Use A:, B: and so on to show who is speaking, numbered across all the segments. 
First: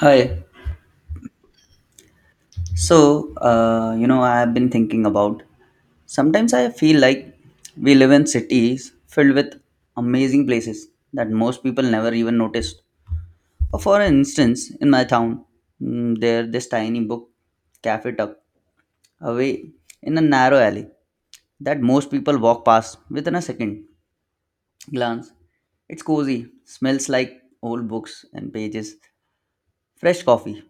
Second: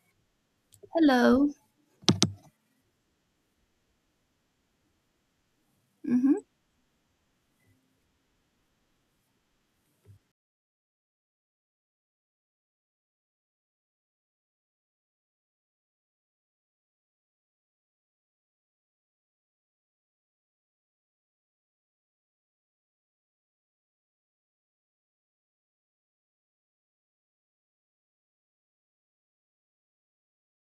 A: Hi.
B: Hello.
A: I have been thinking about
B: hmm
A: sometimes I feel like we live in cities filled with amazing places that most people never even noticed. Or for instance, in my town, there this tiny book cafe tucked away in a narrow alley that most people walk past within a second glance. It's cozy, smells like old books and pages, fresh coffee,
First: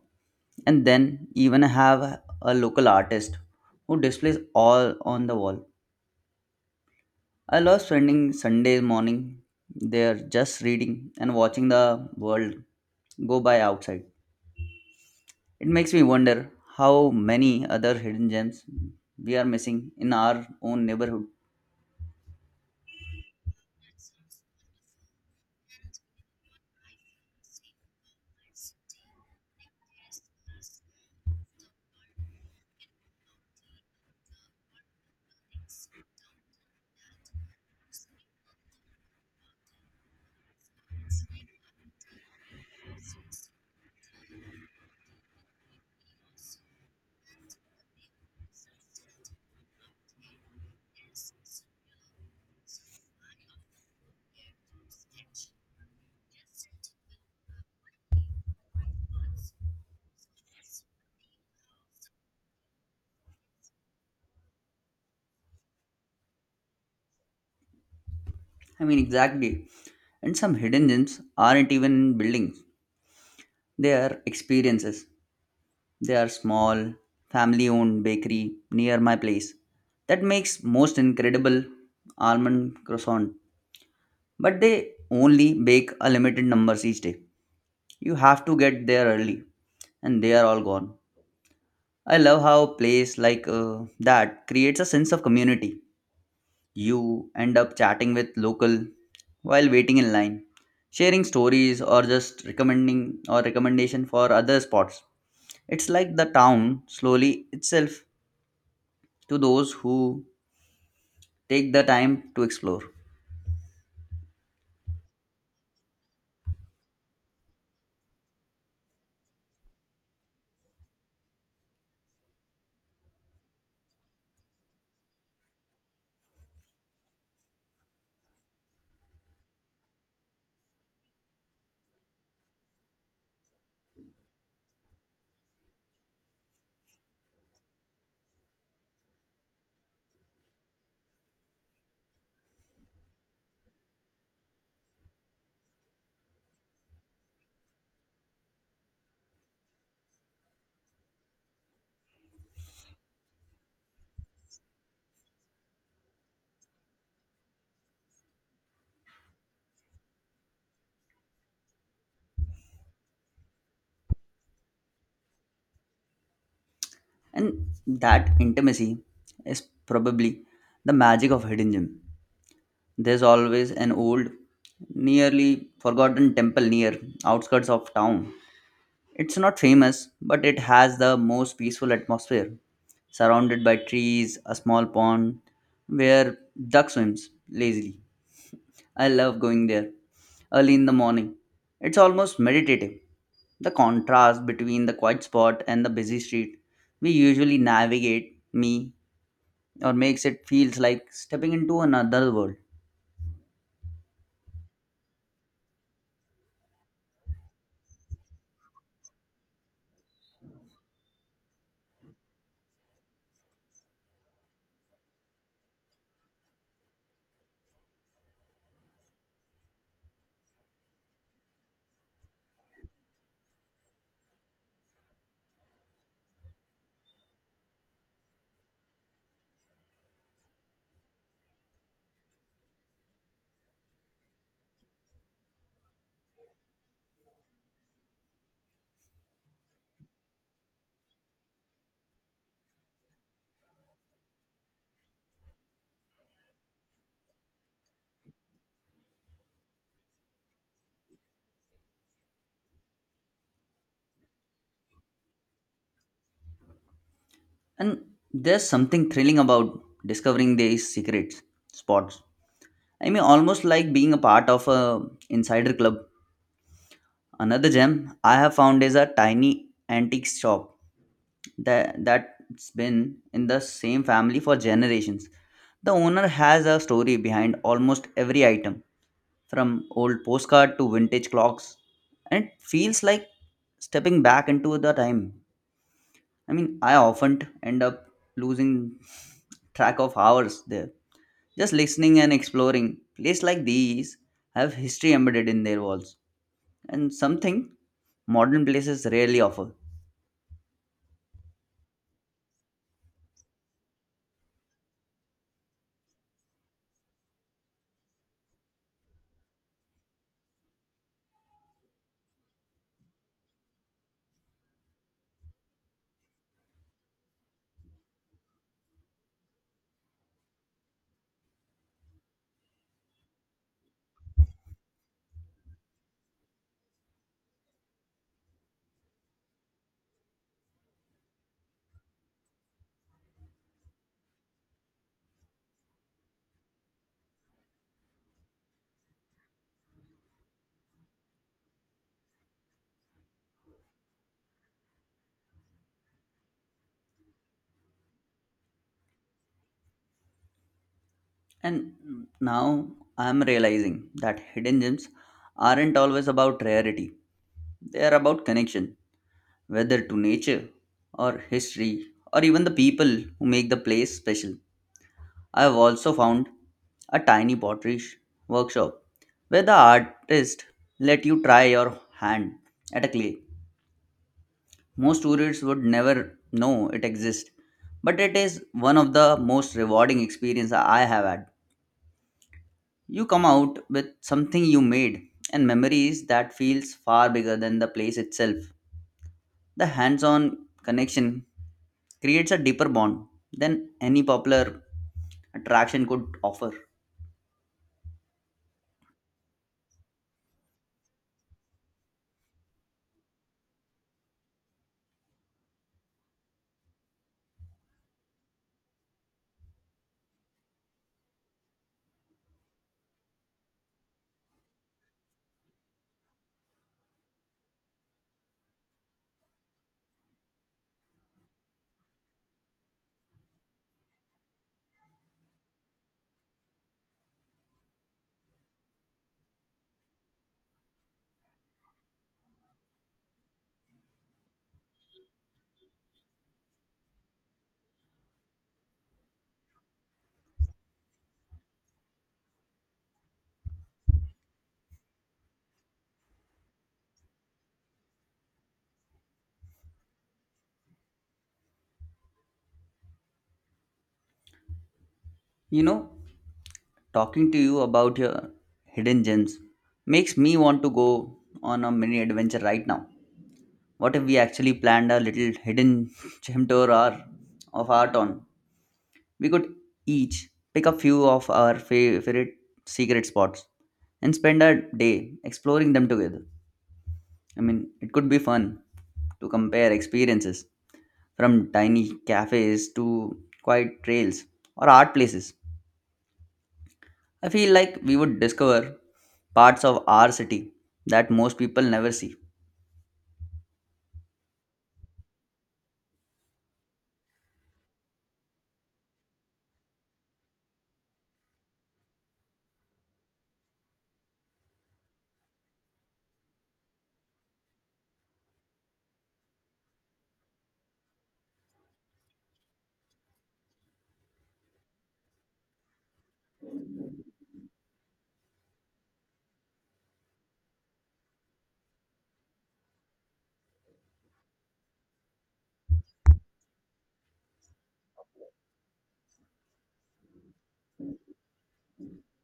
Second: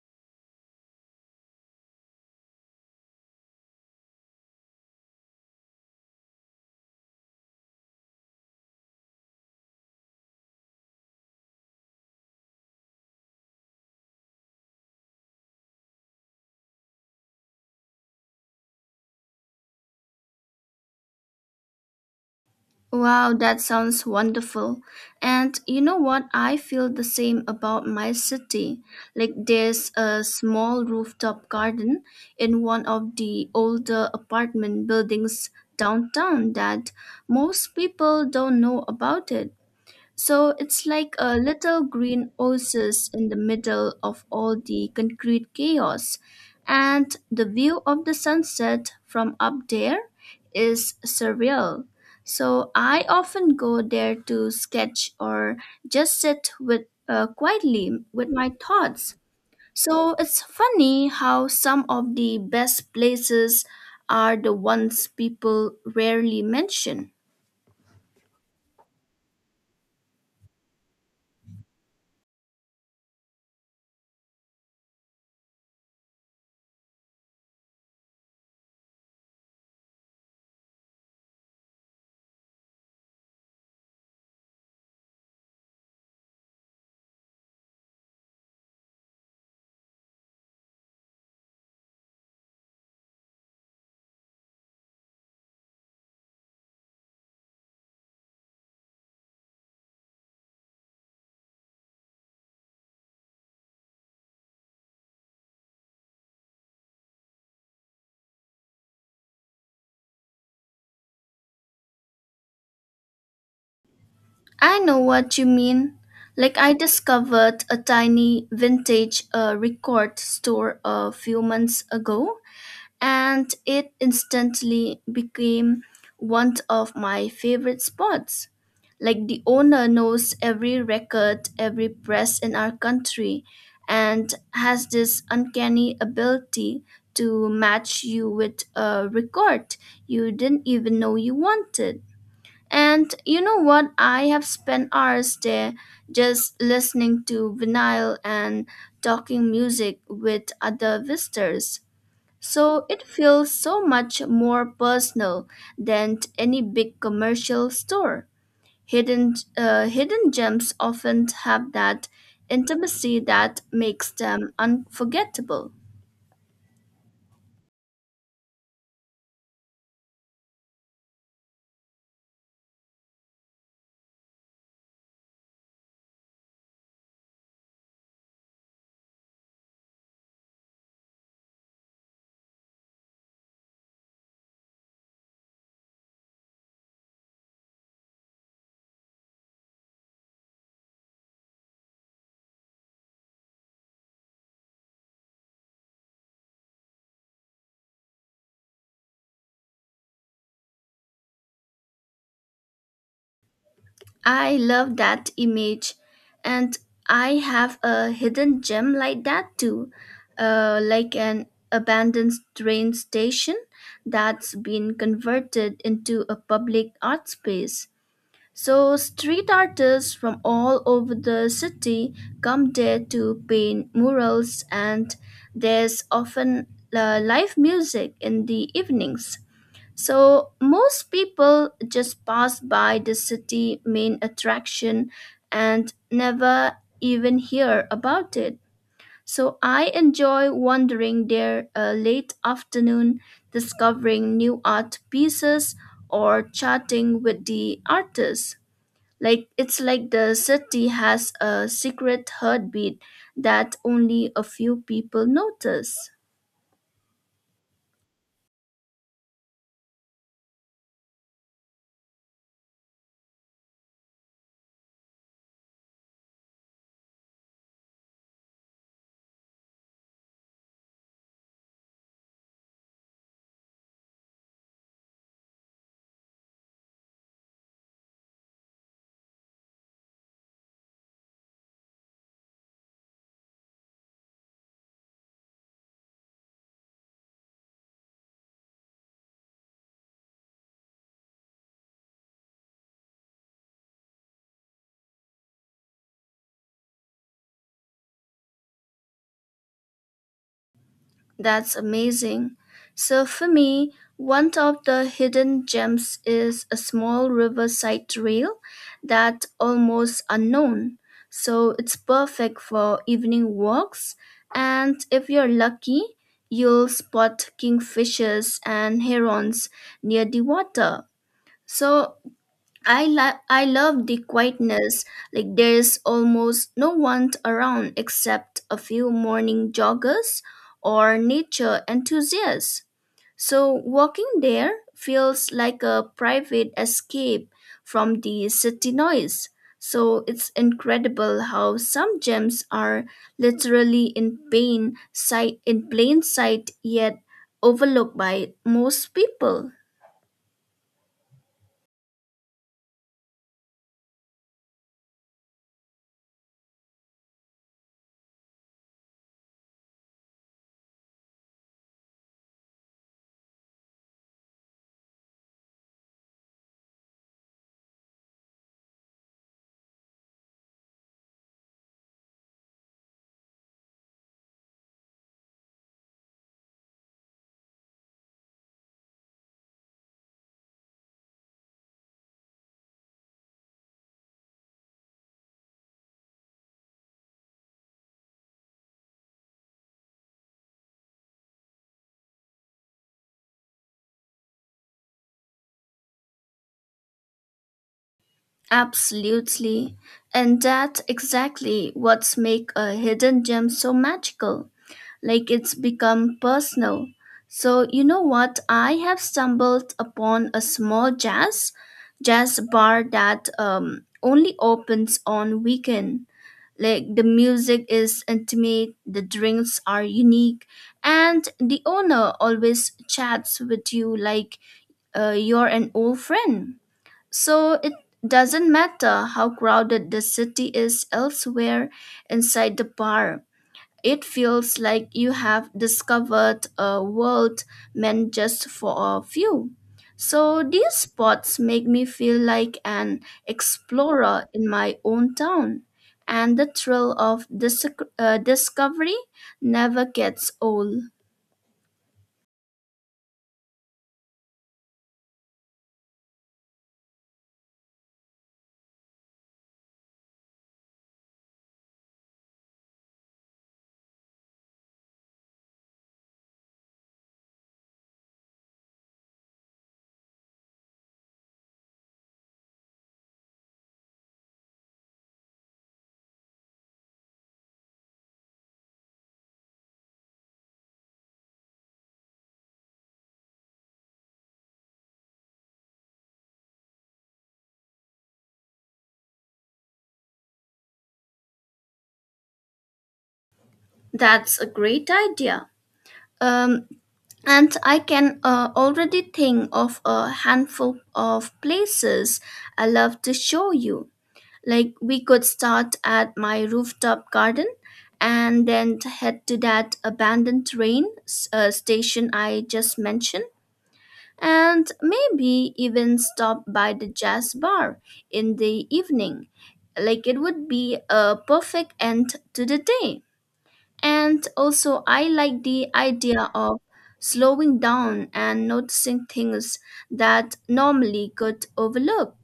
A: and then even have a local artist who displays all on the wall. I love spending Sunday morning there just reading and watching the world go by outside. It makes me wonder how many other hidden gems we are missing in our own neighborhood.
B: Wow, that sounds wonderful. And you know what? I feel the same about my city. Like, there's a small rooftop garden in one of the older apartment buildings downtown that most people don't know about it. So it's like a little green oasis in the middle of all the concrete chaos. And the view of the sunset from up there is surreal. So I often go there to sketch or just sit with quietly with my thoughts. So it's funny how some of the best places are the ones people rarely mention.
A: I mean, exactly. And some hidden gems aren't even in buildings, they are experiences. There are small, family owned bakery near my place that makes most incredible almond croissant, but they only bake a limited numbers each day. You have to get there early, and they are all gone. I love how a place like that creates a sense of community. You end up chatting with local while waiting in line, sharing stories or just recommending or recommendation for other spots. It's like the town slowly itself to those who take the time to explore.
B: I know what you mean. Like, I discovered a tiny vintage record store a few months ago, and it instantly became one of my favorite spots. Like, the owner knows every record, every press in our country, and has this uncanny ability to match you with a record you didn't even know you wanted. And you know what? I have spent hours there just listening to vinyl and talking music with other visitors. So it feels so much more personal than any big commercial store. Hidden gems often have that intimacy that makes them unforgettable.
A: And that intimacy is probably the magic of Hidden Gem. There's always an old, nearly forgotten temple near outskirts of town. It's not famous, but it has the most peaceful atmosphere, surrounded by trees, a small pond where duck swims lazily. I love going there early in the morning. It's almost meditative. The contrast between the quiet spot and the busy street we usually navigate me or makes it feels like stepping into another world.
B: I love that image, and I have a hidden gem like that too, like an abandoned train station that's been converted into a public art space. So, street artists from all over the city come there to paint murals, and there's often live music in the evenings. So most people just pass by the city main attraction and never even hear about it. So I enjoy wandering there late afternoon, discovering new art pieces or chatting with the artists. Like it's like the city has a secret heartbeat that only a few people notice.
A: And there's something thrilling about discovering these secret spots. I mean almost like being a part of a insider club. Another gem I have found is a tiny antique shop that's been in the same family for generations. The owner has a story behind almost every item, from old postcard to vintage clocks, and it feels like stepping back into the time. I mean, I often end up losing track of hours there. Just listening and exploring. Places like these have history embedded in their walls, and something modern places rarely offer.
B: That's amazing. So, for me, one of the hidden gems is a small riverside trail that's almost unknown. So, it's perfect for evening walks. And if you're lucky, you'll spot kingfishers and herons near the water. So, I love the quietness. Like there's almost no one around except a few morning joggers or nature enthusiasts. So walking there feels like a private escape from the city noise. So it's incredible how some gems are literally in plain sight yet overlooked by most people.
A: And now I'm realizing that hidden gems aren't always about rarity, they are about connection, whether to nature or history or even the people who make the place special. I have also found a tiny workshop where the artist let you try your hand at a clay. Most tourists would never know it exists, but it is one of the most rewarding experiences I have had. You come out with something you made and memories that feels far bigger than the place itself. The hands-on connection creates a deeper bond than any popular attraction could offer.
B: Absolutely. And that's exactly what's make a hidden gem so magical. Like it's become personal. So you know what? I have stumbled upon a small jazz bar that only opens on weekend. Like the music is intimate, the drinks are unique, and the owner always chats with you like you're an old friend. So it doesn't matter how crowded the city is elsewhere inside the park. It feels like you have discovered a world meant just for a few. So these spots make me feel like an explorer in my own town, and the thrill of discovery never gets old.
A: You know, talking to you about your hidden gems makes me want to go on a mini adventure right now. What if we actually planned a little hidden gem tour or of our town? We could each pick a few of our favorite secret spots and spend a day exploring them together. I mean, it could be fun to compare experiences from tiny cafes to quiet trails or art places. I feel like we would discover parts of our city that most people never see.
B: That's a great idea. Um, And I can already think of a handful of places I love to show you. Like we could start at my rooftop garden and then head to that abandoned station I just mentioned and maybe even stop by the jazz bar in the evening. Like it would be a perfect end to the day. And also, I like the idea of slowing down and noticing things that normally could overlook.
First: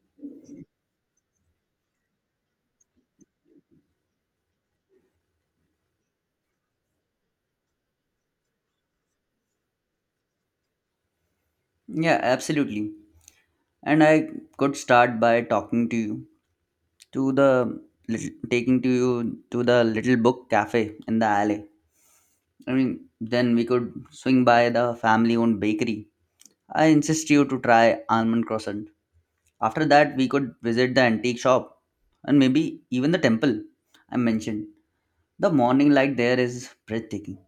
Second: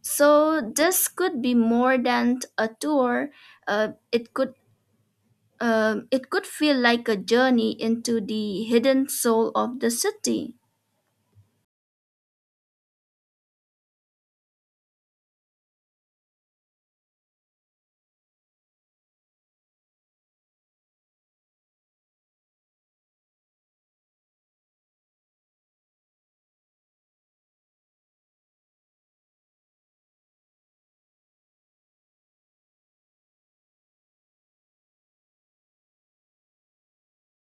B: So this could be more than a tour. It could it could feel like a journey into the hidden soul of the city.
A: Yeah, absolutely. And I could start by talking to you to the little book cafe in the alley. I mean, then we could swing by the family owned bakery. I insist you to try almond croissant. After that, we could visit the antique shop and maybe even the temple I mentioned. The morning light there is breathtaking.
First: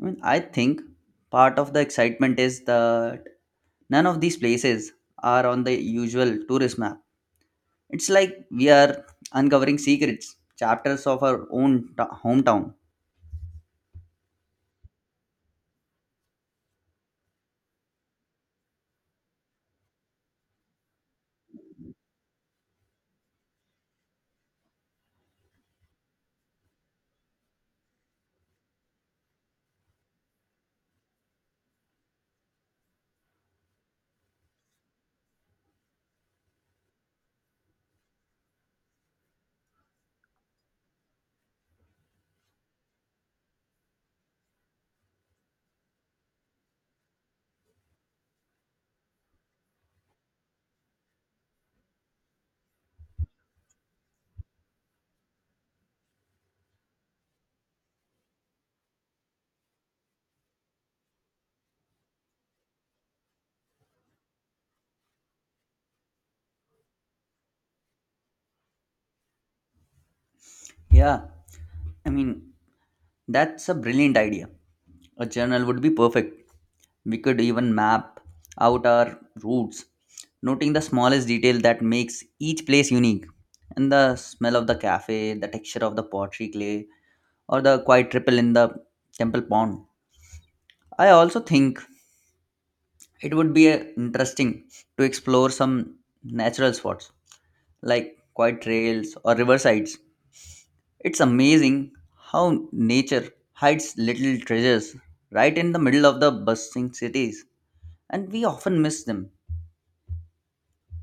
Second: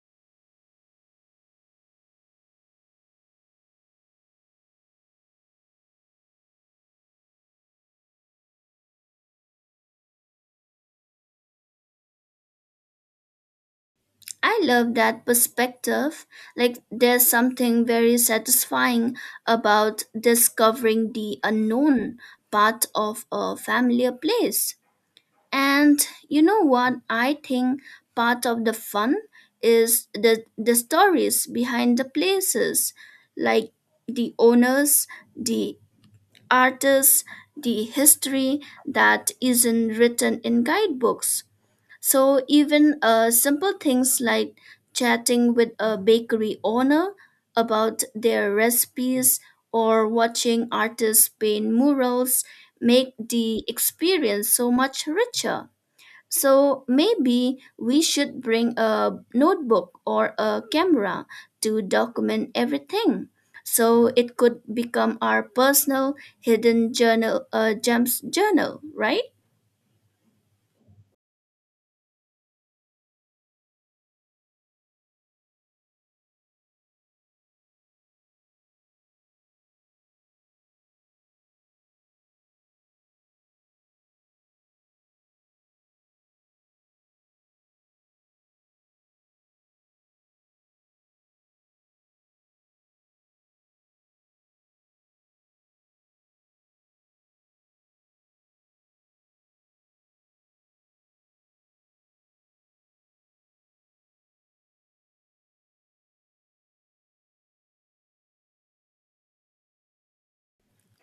A: I mean, I think part of the excitement is that none of these places are on the usual tourist map. It's like we are uncovering secrets, chapters of our own hometown.
B: I love that perspective. Like there's something very satisfying about discovering the unknown part of a familiar place. And you know what? I think part of the fun is the stories behind the places, like the owners, the artists, the history that isn't written in guidebooks. So even simple things like chatting with a bakery owner about their recipes or watching artists paint murals make the experience so much richer. So maybe we should bring a notebook or a camera to document everything. So it could become our personal gems journal, right?
A: Yeah, I mean, That's a brilliant idea. A journal would be perfect. We could even map out our routes, noting the smallest detail that makes each place unique. And the smell of the cafe, the texture of the pottery clay, or the quiet ripple in the temple pond. I also think it would be interesting to explore some natural spots like quiet trails or riversides. It's amazing how nature hides little treasures right in the middle of the bustling cities, and we often miss them.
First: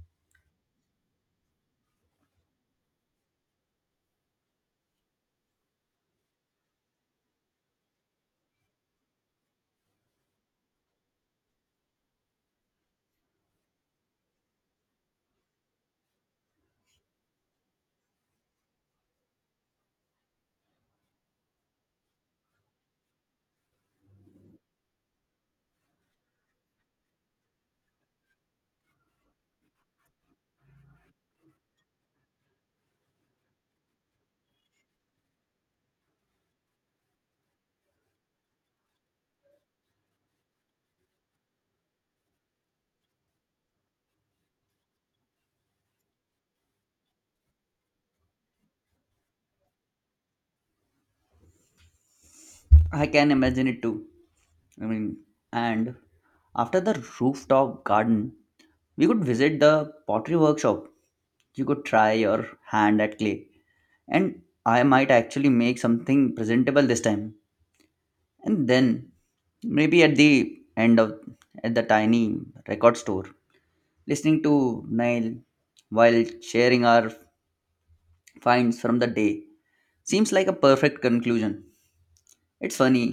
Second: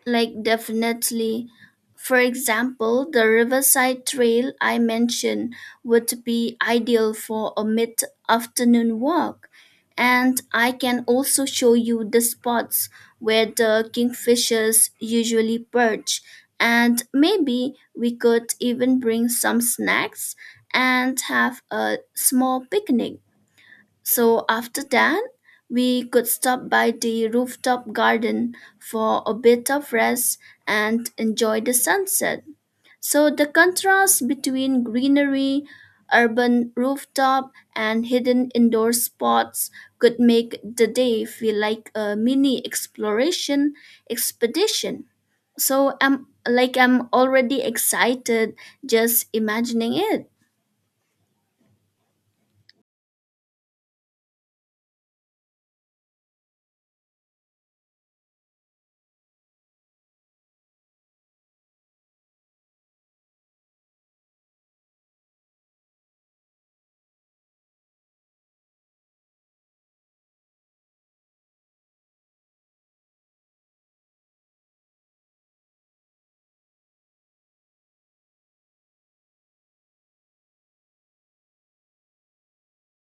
B: Like, definitely. For example, the Riverside Trail I mentioned would be ideal for a mid afternoon walk. And I can also show you the spots where the kingfishers usually perch. And maybe we could even bring some snacks and have a small picnic. So after that, we could stop by the rooftop garden for a bit of rest and enjoy the sunset. So the contrast between greenery, urban rooftop, and hidden indoor spots could make the day feel like a mini exploration expedition. So I'm already excited just imagining it.
A: I can imagine it too. I mean, and after the rooftop garden, we could visit the pottery workshop. You could try your hand at clay, and I might actually make something presentable this time. And then maybe at the end of tiny record store listening to Nile while sharing our finds from the day seems like a perfect conclusion. It's funny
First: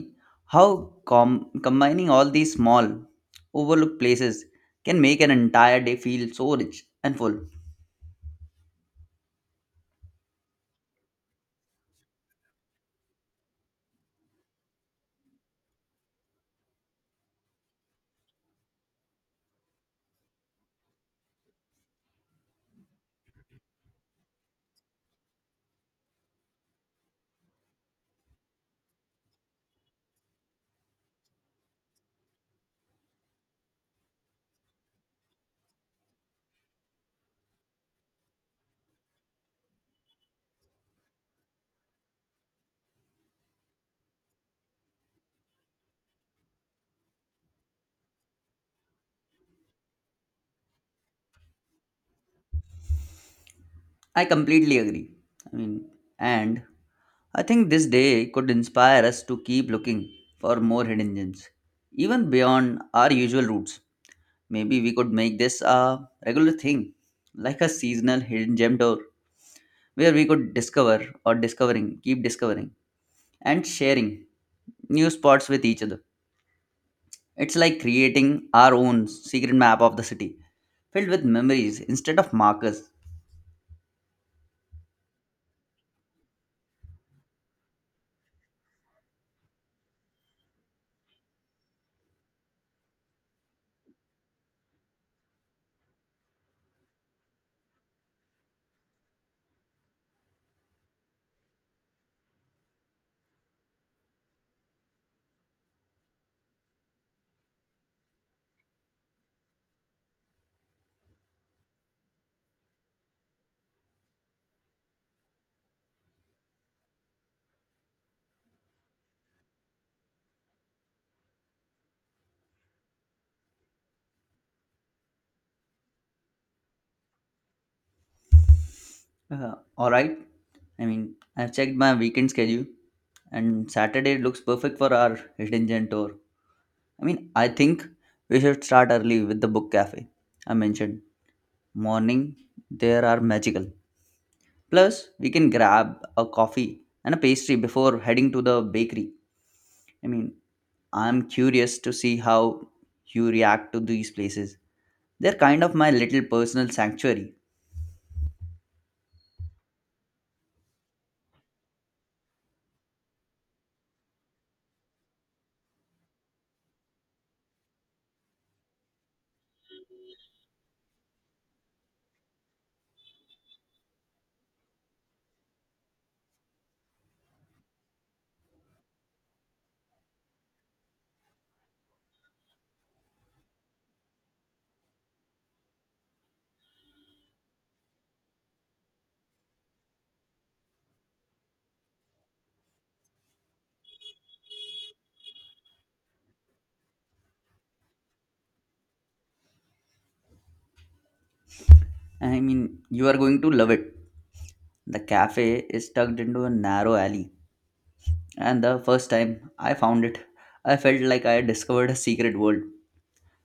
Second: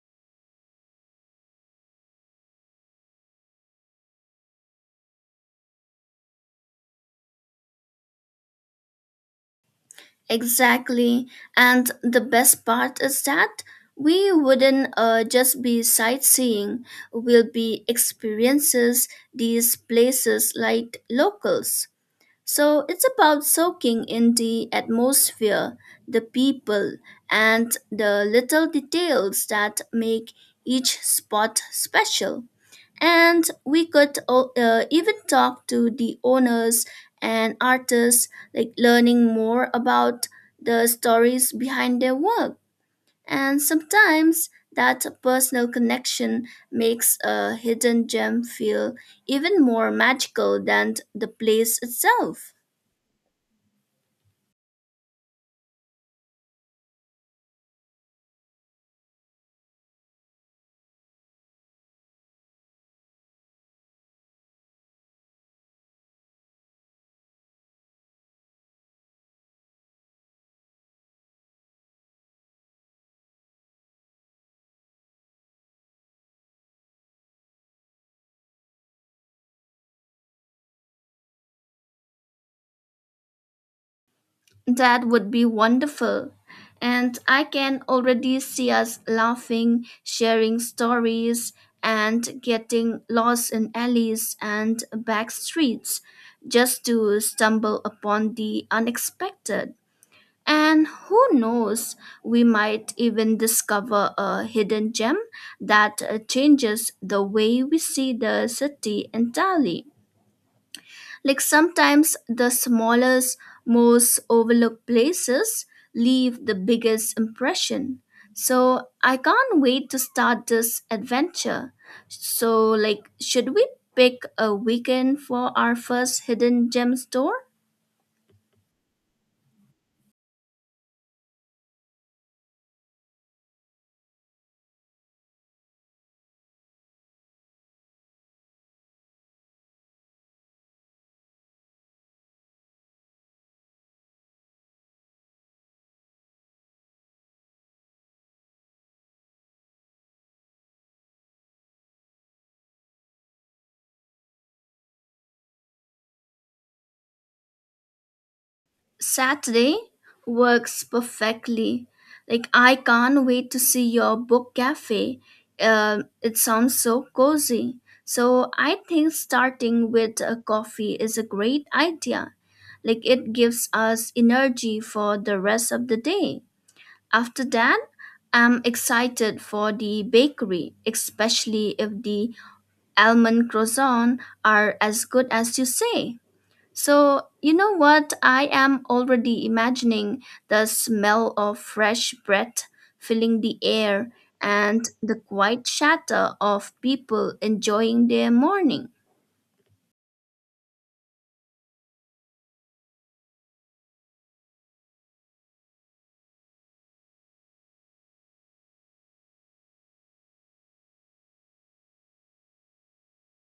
A: how combining all these small overlooked places can make an entire day feel so rich and full.
B: Exactly. And the best part is that we wouldn't just be sightseeing, we'll be experiences these places like locals. So it's about soaking in the atmosphere, the people, and the little details that make each spot special. And we could even talk to the owners and artists, like learning more about the stories behind their work. And sometimes that personal connection makes a hidden gem feel even more magical than the place itself.
A: I completely agree. I mean and I think this day could inspire us to keep looking for more hidden gems, even beyond our usual routes. Maybe we could make this a regular thing, like a seasonal hidden gem tour, where we could keep discovering, and sharing new spots with each other. It's like creating our own secret map of the city, filled with memories instead of markers.
B: That would be wonderful. And I can already see us laughing, sharing stories, and getting lost in alleys and back streets just to stumble upon the unexpected. And who knows, we might even discover a hidden gem that changes the way we see the city entirely. Like sometimes the smallest, most overlooked places leave the biggest impression. So I can't wait to start this adventure. So, like, should we pick a weekend for our first hidden gem store?
A: All right. I mean, I've checked my weekend schedule, and Saturday looks perfect for our hidden gem tour. I mean, I think we should start early with the book cafe. I mentioned morning; there are magical. Plus, we can grab a coffee and a pastry before heading to the bakery. I mean, I'm curious to see how you react to these places. They're kind of my little personal sanctuary.
B: Saturday works perfectly. Like, I can't wait to see your book cafe. It sounds so cozy. So, I think starting with a coffee is a great idea. Like, it gives us energy for the rest of the day. After that, I'm excited for the bakery, especially if the almond croissant are as good as you say. So, you know what? I am already imagining the smell of fresh breath filling the air and the quiet chatter of people enjoying their morning.
A: I mean, you are going to love it. The cafe is tucked into a narrow alley, and the first time I found it, I felt like I had discovered a secret world.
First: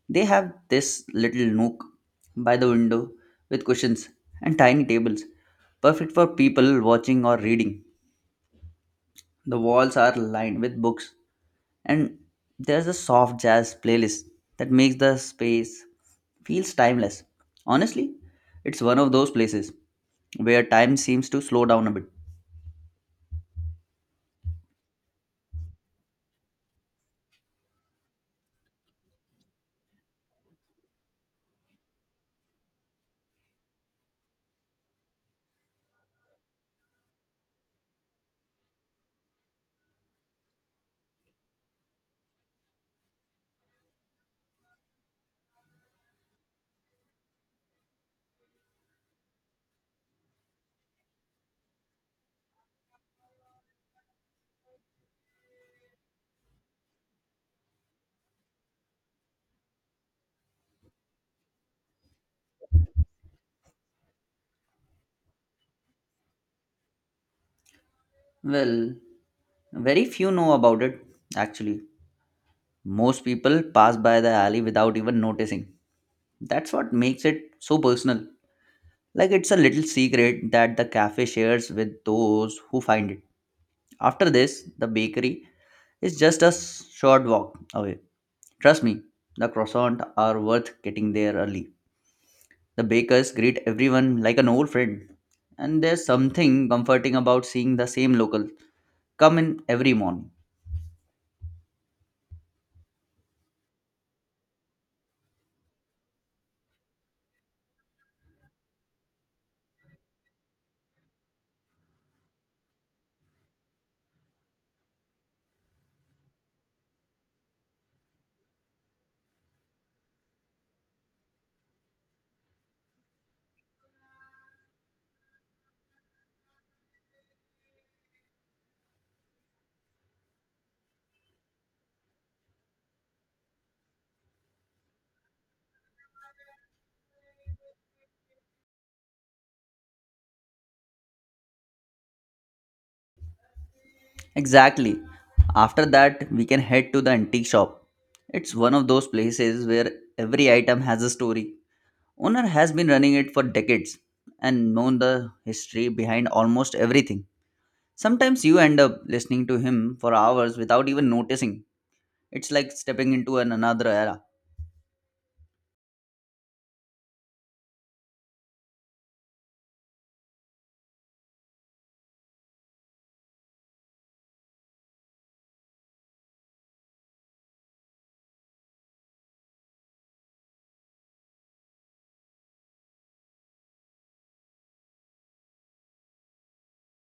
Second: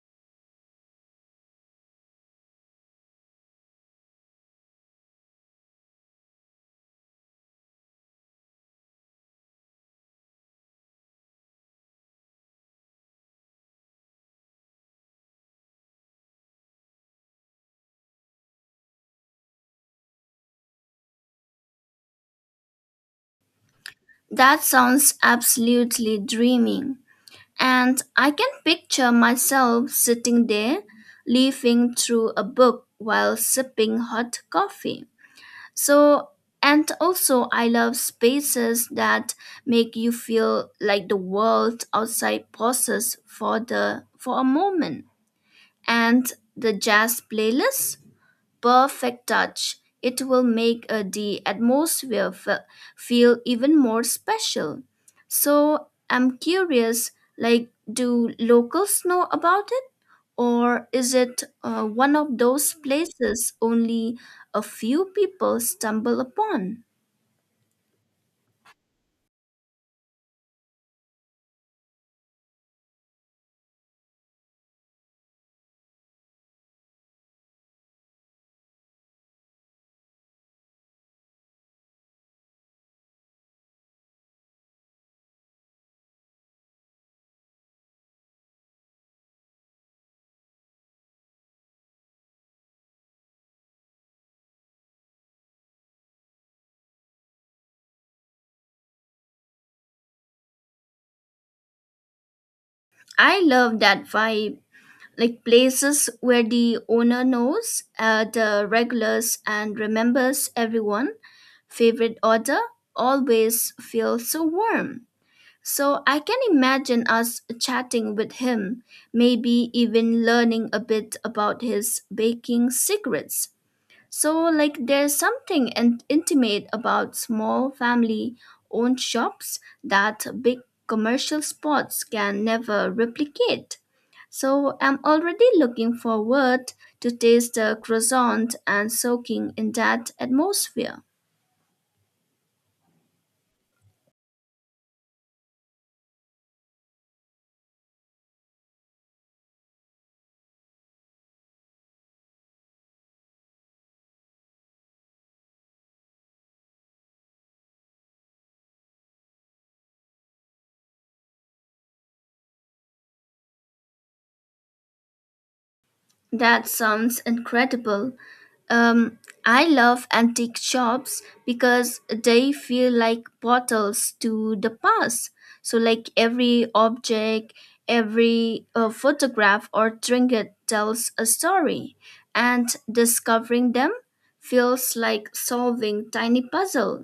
A: They have this little nook by the window with cushions and tiny tables, perfect for people watching or reading. The walls are lined with books, and there's a soft jazz playlist that makes the space feels timeless. Honestly, it's one of those places where time seems to slow down a bit.
B: That sounds absolutely dreaming. And I can picture myself sitting there, leafing through a book while sipping hot coffee. So, and also, I love spaces that make you feel like the world outside pauses for the for a moment. And the jazz playlist perfect touch. It will make the atmosphere feel even more special. So I'm curious like, do locals know about it? Or is it one of those places only a few people stumble upon?
A: Well, very few know about it, actually. Most people pass by the alley without even noticing. That's what makes it so personal. Like it's a little secret that the cafe shares with those who find it. After this, the bakery is just a short walk away. Trust me, the croissants are worth getting there early. The bakers greet everyone like an old friend. And there's something comforting about seeing the same local come in every morning.
B: I love that vibe like places where the owner knows the regulars and remembers everyone favorite order always feel so warm. So I can imagine us chatting with him, maybe even learning a bit about his baking secrets. So like there's something intimate about small family owned shops that big commercial spots can never replicate. So I'm already looking forward to taste the croissant and soaking in that atmosphere.
A: Exactly. After that, we can head to the antique shop. It's one of those places where every item has a story. Owner has been running it for decades and known the history behind almost everything. Sometimes you end up listening to him for hours without even noticing. It's like stepping into an another era.
B: That sounds incredible. Um, I love antique shops because they feel like portals to the past. So, like every object, every photograph or trinket tells a story, and discovering them feels like solving tiny puzzle.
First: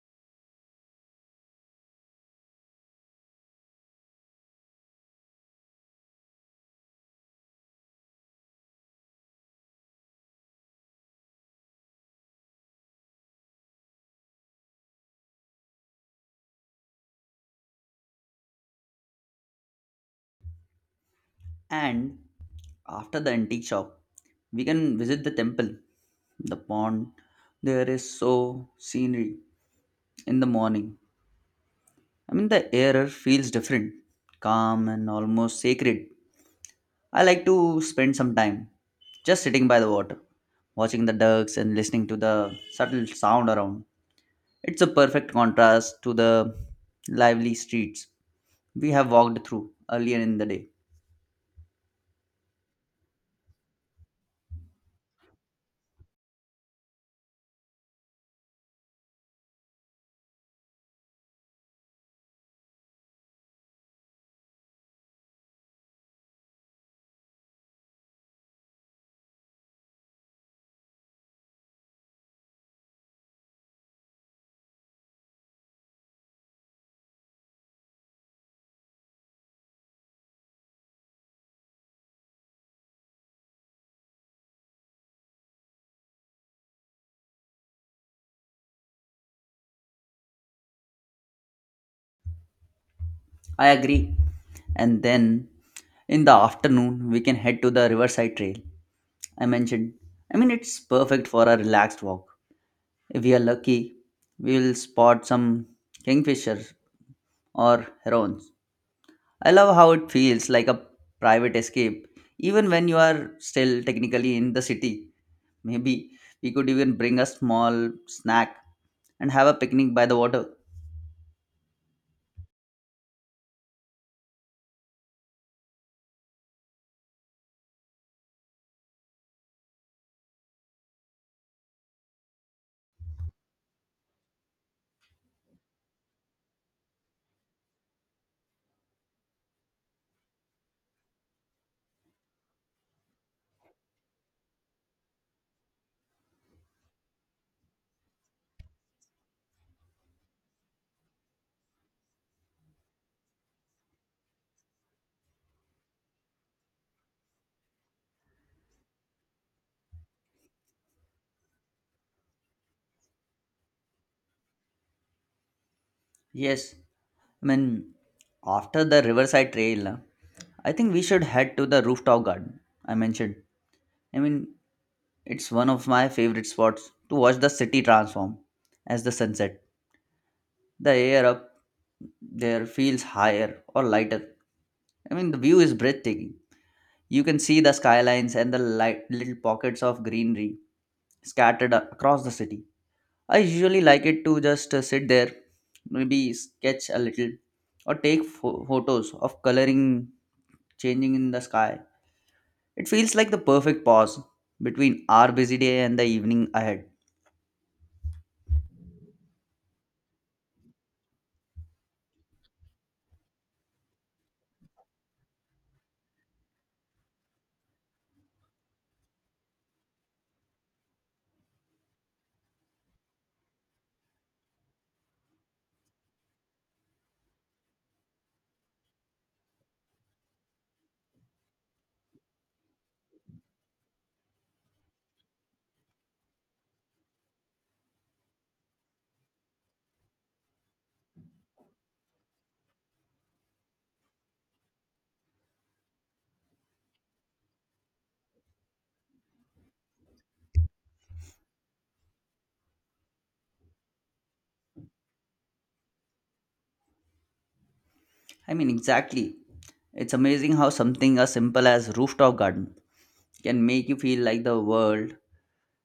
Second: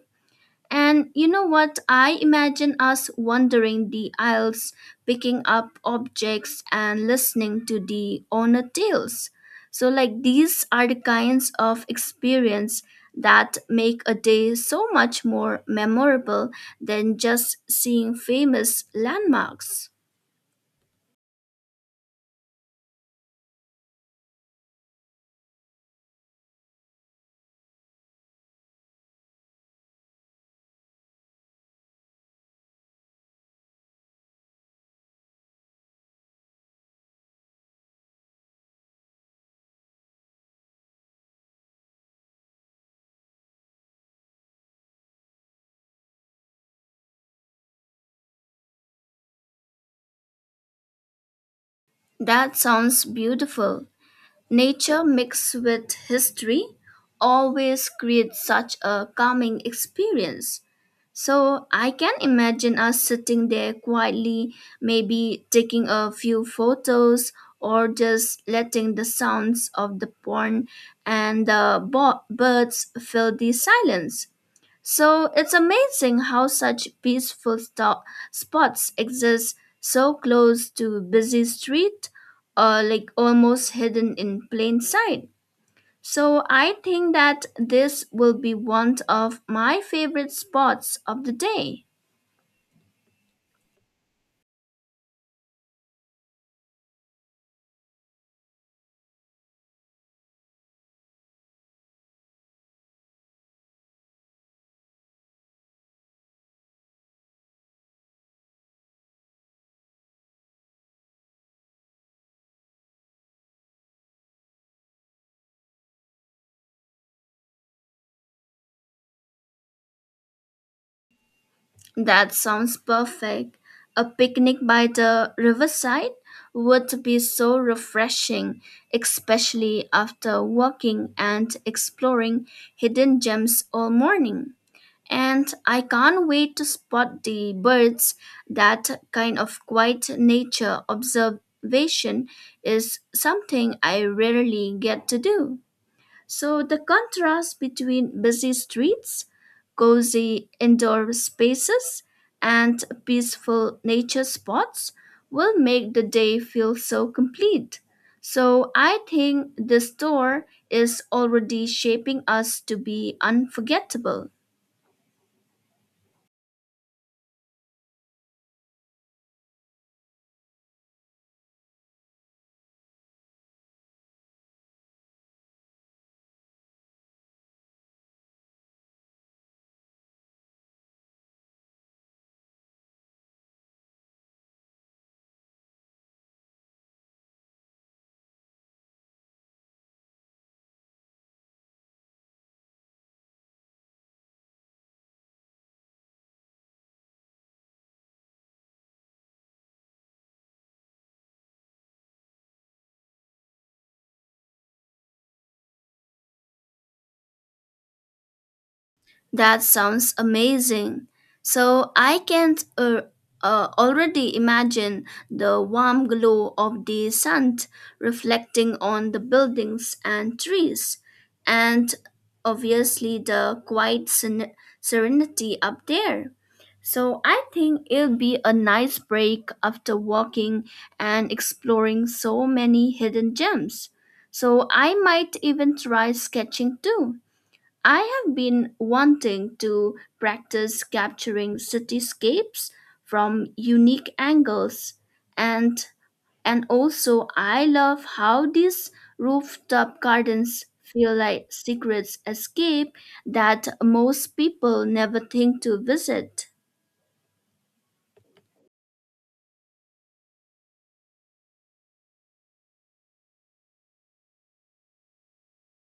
B: And you know what? I imagine us wandering the aisles, picking up objects and listening to the owner tales. So, like, these are the kinds of experience that make a day so much more memorable than just seeing famous landmarks.
A: And after the antique shop, we can visit the temple, the pond. There is so scenery in the morning. I mean, the air feels different, calm and almost sacred. I like to spend some time just sitting by the water, watching the ducks and listening to the subtle sound around. It's a perfect contrast to the lively streets we have walked through earlier in the day.
B: That sounds beautiful. Nature mixed with history always creates such a calming experience. So I can imagine us sitting there quietly, maybe taking a few photos or just letting the sounds of the pond and the birds fill the silence. So it's amazing how such peaceful spots exist so close to busy street or like almost hidden in plain sight. So I think that this will be one of my favorite spots of the day.
A: I agree. And then in the afternoon, we can head to the Riverside Trail I mentioned. I mean, it's perfect for a relaxed walk. If we are lucky, we will spot some kingfishers or herons. I love how it feels like a private escape, even when you are still technically in the city. Maybe we could even bring a small snack and have a picnic by the water.
B: That sounds perfect. A picnic by the riverside would be so refreshing, especially after walking and exploring hidden gems all morning. And I can't wait to spot the birds. That kind of quiet nature observation is something I rarely get to do. So the contrast between busy streets, cozy indoor spaces, and peaceful nature spots will make the day feel so complete. So I think this tour is already shaping us to be unforgettable.
A: Yes, I mean, after the Riverside Trail, I think we should head to the rooftop garden I mentioned. I mean, it's one of my favorite spots to watch the city transform as the sunset. The air up there feels higher or lighter. I mean, the view is breathtaking. You can see the skylines and the light, little pockets of greenery scattered across the city. I usually like it to just sit there, maybe sketch a little, or take photos of coloring changing in the sky. It feels like the perfect pause between our busy day and the evening ahead.
B: That sounds amazing. So I can already imagine the warm glow of the sun reflecting on the buildings and trees, and obviously the quiet serenity up there. So I think it'll be a nice break after walking and exploring so many hidden gems. So I might even try sketching too. I have been wanting to practice capturing cityscapes from unique angles, and also I love how these rooftop gardens feel like secret escape that most people never think to visit.
A: I mean, exactly. It's amazing how something as simple as rooftop garden can make you feel like the world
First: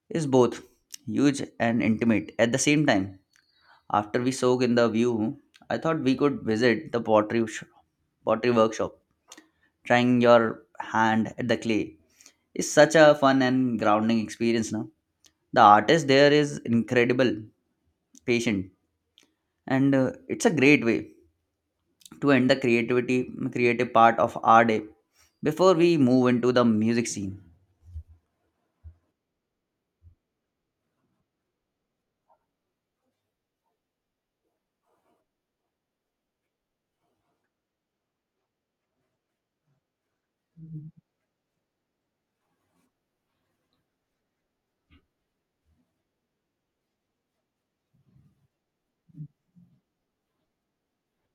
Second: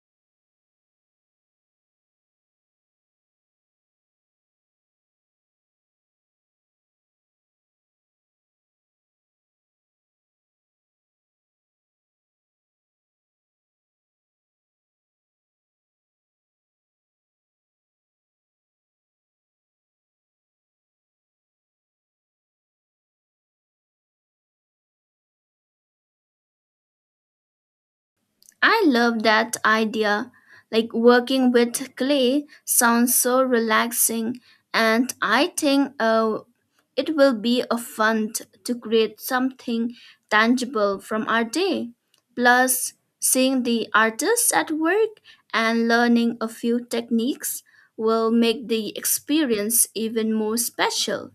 A: is both huge and intimate at the same time. After we soak in the view, I thought we could visit the pottery workshop. Trying your hand at the clay is such a fun and grounding experience now. The artist there is incredible, patient, and it's a great way to end the creativity creative part of our day before we move into the music scene.
B: I love that idea. Like working with clay sounds so relaxing, and I think it will be a to create something tangible from our day. Plus, seeing the artists at work and learning a few techniques will make the experience even more special.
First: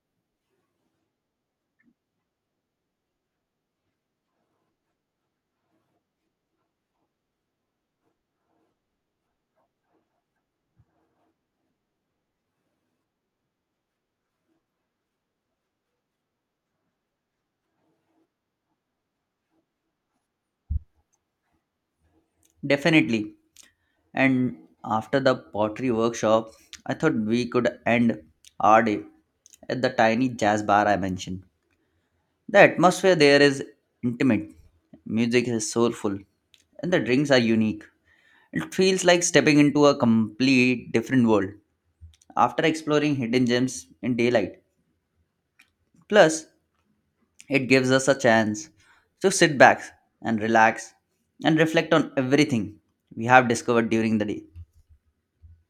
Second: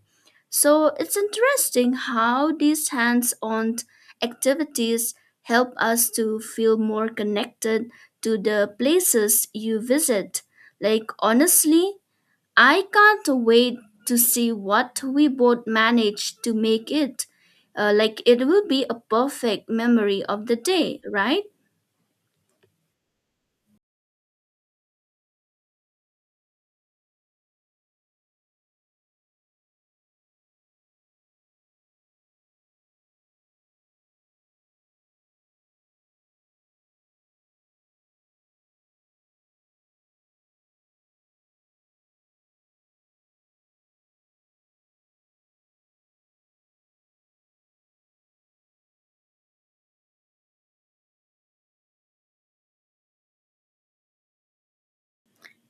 B: So it's interesting how these hands on activities help us to feel more connected to the places you visit. Like, honestly, I can't wait to see what we both manage to make it. Like, it will be a perfect memory of the day, right?
A: Definitely. And after the pottery workshop, I thought we could end our day at the tiny jazz bar I mentioned. The atmosphere there is intimate, music is soulful, and the drinks are unique. It feels like stepping into a complete different world after exploring hidden gems in daylight. Plus, it gives us a chance to sit back and relax and reflect on everything we have discovered during the day.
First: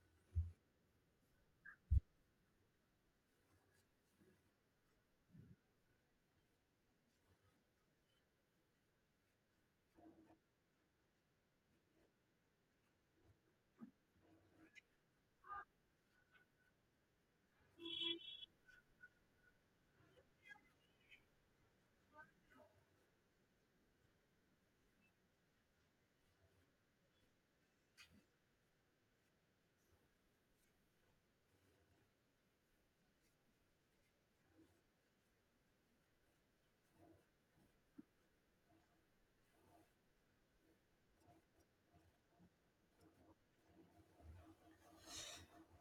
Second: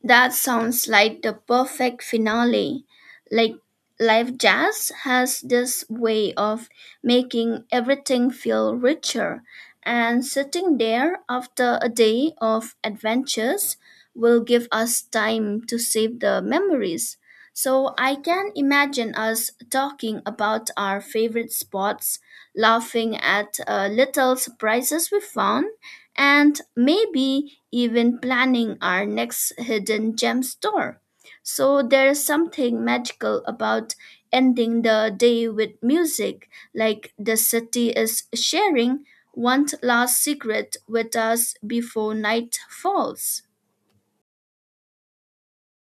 B: That sounds like the perfect finale. Like live jazz has this way of making everything feel richer, and sitting there after a day of adventures will give us time to save the memories. So I can imagine us talking about our favorite spots, laughing at little surprises we found, and maybe even planning our next hidden gem store. So there's something magical about ending the day with music, like the city is sharing one last secret with us before night falls.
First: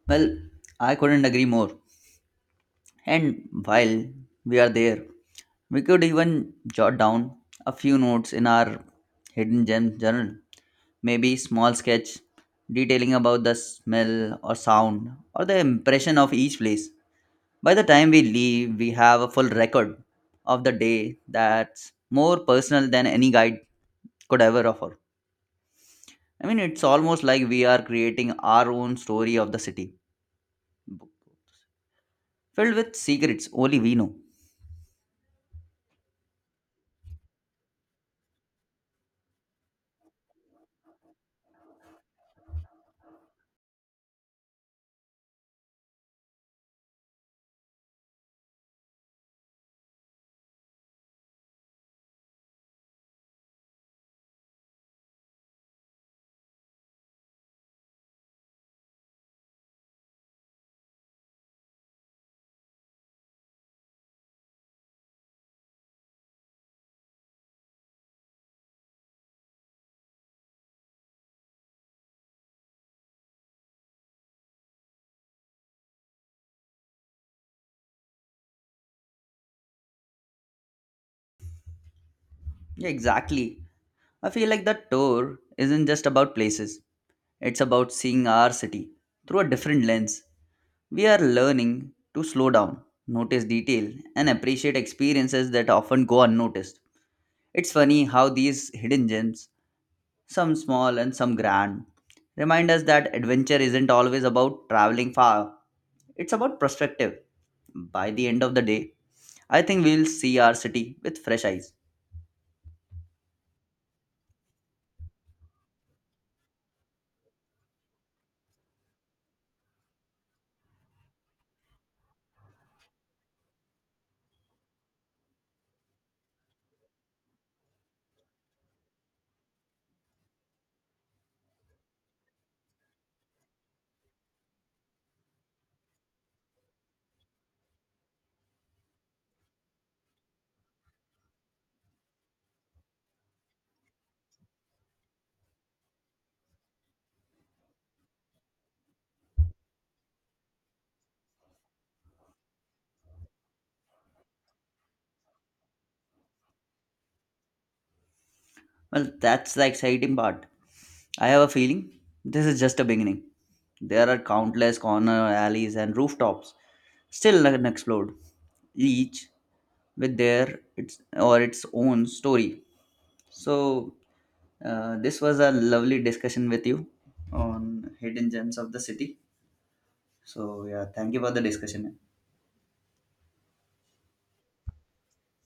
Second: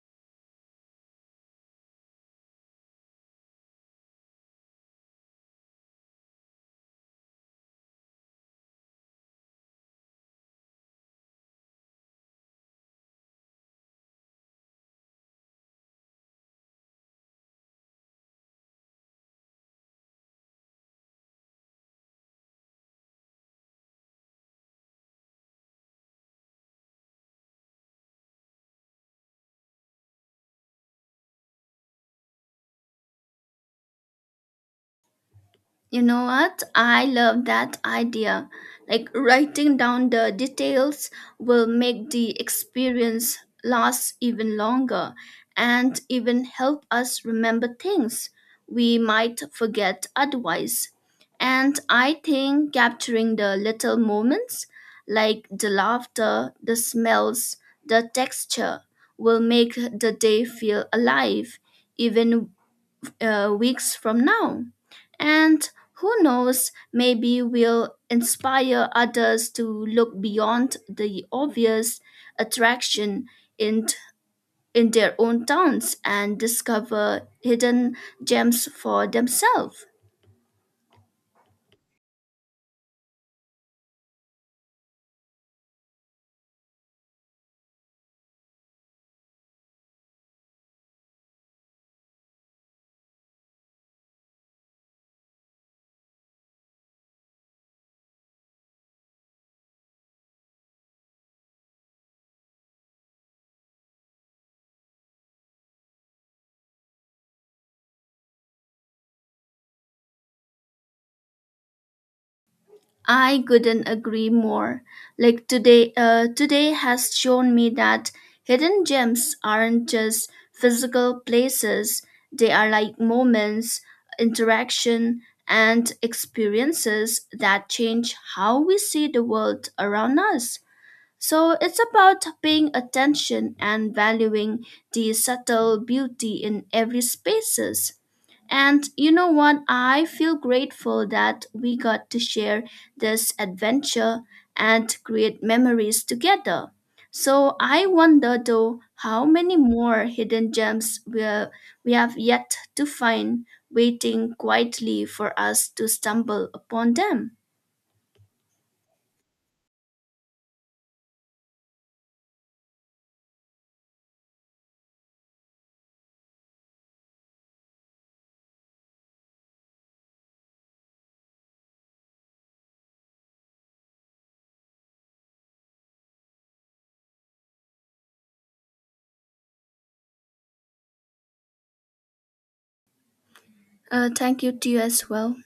A: Well, I couldn't agree more. And while we are there, we could even jot down a few notes in our hidden gem journal. Maybe small sketch detailing about the smell or sound or the impression of each place. By the time we leave, we have a full record of the day that's more personal than any guide could ever offer. I mean, it's almost like we are creating our own story of the city, b- filled with secrets only we know.
B: You know what? I love that idea. Like writing down the details will make the experience last even longer and even help us remember things we might forget otherwise. And I think capturing the little moments, like the laughter, the smells, the texture, will make the day feel alive, even weeks from now. And who knows, maybe we'll inspire others to look beyond the obvious attraction in, in their own towns and discover hidden gems for themselves.
A: Yeah, exactly. I feel like the tour isn't just about places, it's about seeing our city through a different lens. We are learning to slow down, notice detail, and appreciate experiences that often go unnoticed. It's funny how these hidden gems, some small and some grand, remind us that adventure isn't always about traveling far, it's about perspective. By the end of the day, I think we'll see our city with fresh eyes.
B: I couldn't agree more. Like today has shown me that hidden gems aren't just physical places. They are like moments, interaction, and experiences that change how we see the world around us. So it's about paying attention and valuing the subtle beauty in every spaces. And you know what? I feel grateful that we got to share this adventure and create memories together. So I wonder though how many more hidden gems we have yet to find waiting quietly for us to stumble upon them.
A: Well, that's the exciting part. I have a feeling this is just a beginning. There are countless corner alleys and rooftops still unexplored, each with their its or its own story. So, this was a lovely discussion with you on hidden gems of the city. So, yeah, thank you for the discussion.
B: Thank you to you as well.